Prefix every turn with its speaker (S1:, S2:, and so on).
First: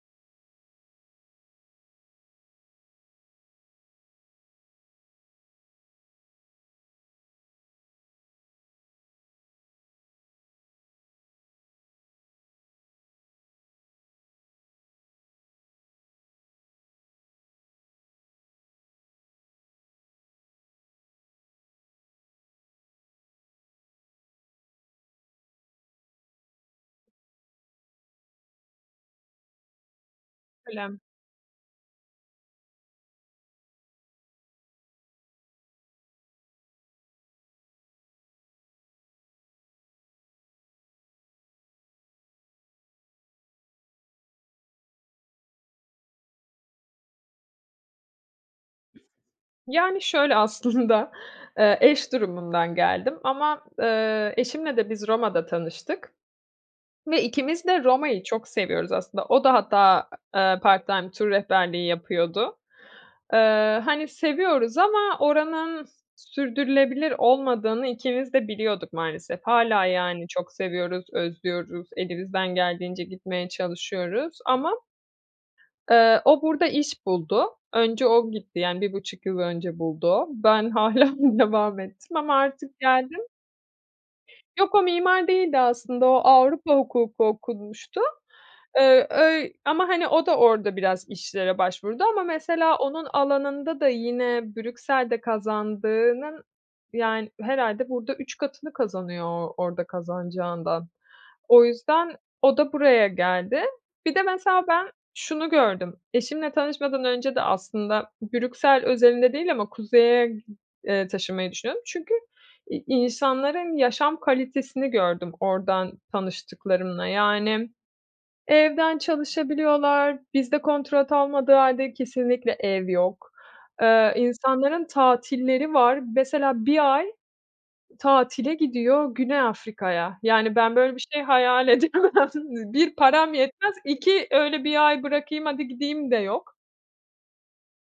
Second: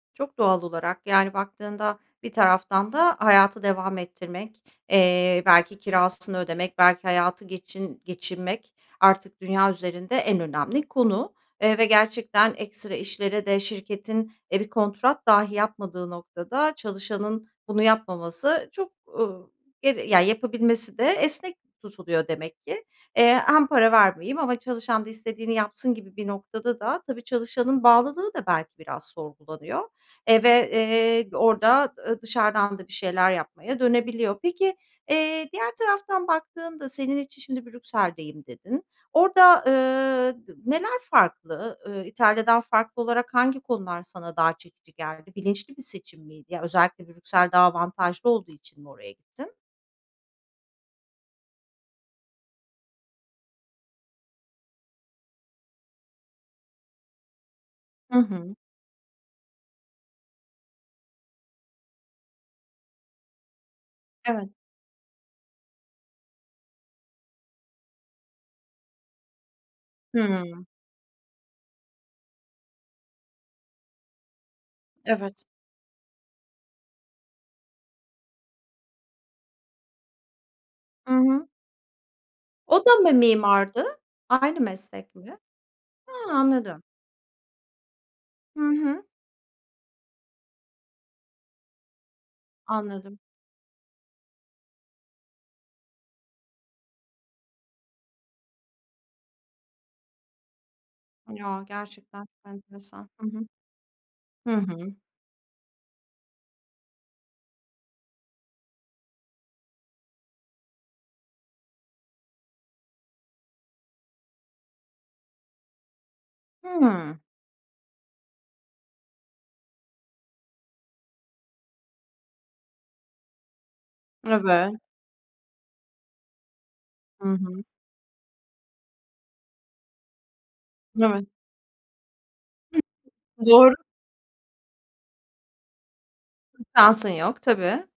S1: Çok doğal olarak, yani baktığında bir taraftan da hayatı devam ettirmek, eee, belki kirasını ödemek, belki hayatı geçin geçinmek artık dünya üzerinde en önemli konu. Eee, ve gerçekten ekstra işlere de şirketin e, bir kontrat dahi yapmadığı noktada çalışanın bunu yapmaması çok, ııı, geri ya, yapabilmesi de esnek tutuluyor demek ki. Eee, hem para vermeyeyim ama çalışan da istediğini yapsın gibi bir noktada da tabii, çalışanın bağlılığı da belki biraz sorgulanıyor, eee, ve,
S2: [unintelligible]
S1: eee, orada ı dışarıdan da bir şeyler yapmaya dönebiliyor. Peki, eee, diğer taraftan baktığında senin için şimdi, "Brüksel'deyim." dedin. Orada, ııı, d neler farklı? Iıı, İtalya'dan farklı olarak hangi konular sana daha çekici geldi? Bilinçli bir seçim miydi? Ya, özellikle Brüksel daha avantajlı olduğu için mi oraya gittin?
S2: Yani şöyle, aslında, eee, eş durumundan geldim ama, ııı, eşimle de biz Roma'da tanıştık ve ikimiz de
S1: Hı
S2: Roma'yı çok
S1: hı.
S2: seviyoruz aslında. O da hatta, ııı, part time tur rehberliği yapıyordu. Iıı, hani
S1: Evet.
S2: seviyoruz ama oranın sürdürülebilir olmadığını ikimiz de biliyorduk maalesef. Hâlâ, yani, çok
S1: Hımm!
S2: seviyoruz, özlüyoruz, elimizden geldiğince gitmeye çalışıyoruz ama
S1: Evet.
S2: Eee, o burada iş buldu. Önce o gitti, yani, 1,5 yıl önce buldu o. Ben hâlâ
S1: Hı hı.
S2: devam ettim ama artık
S1: O da mı
S2: geldim.
S1: mimardı, aynı
S2: Yok o
S1: meslek
S2: mimar
S1: mi?
S2: değildi aslında, o
S1: Hı,
S2: Avrupa
S1: anladım!
S2: hukuku okumuştu.
S1: Hı hı.
S2: Iıı, öy ama hani o da orada biraz işlere başvurdu ama mesela onun
S1: Anladım.
S2: alanında da yine Brüksel'de kazandığının yani herhâlde burada 3 katını kazanıyor o orada kazanacağından.
S1: Ya,
S2: O yüzden,
S1: gerçekten [unintelligible]
S2: o da buraya
S1: enteresan! Hı hı.
S2: geldi. Bir de
S1: Hı
S2: mesela ben
S1: hı!
S2: şunu gördüm, eşimle tanışmadan önce de aslında Brüksel özelinde değil ama Kuzey'e g eee, taşınmayı düşünüyordum. Çünkü i insanların yaşam kalitesini gördüm, oradan tanıştıklarımla.
S1: Hımm!
S2: Yani, evden çalışabiliyorlar, bizde kontrat olmadığı hâlde kesinlikle ev yok. Iıı,
S1: Eve
S2: insanların tatilleri var. Mesela 1 ay
S1: Hı hı.
S2: tatile gidiyor, Güney Afrika'ya. Yani, ben böyle bir şey
S1: Evet.
S2: hayal edemem. Nı
S1: [unintelligible]
S2: 1 param
S1: Doğru!
S2: yetmez, 2 öyle, "1 ay bırakayım, hadi gideyim." de yok.
S1: [unintelligible] Şansın yok, tabii!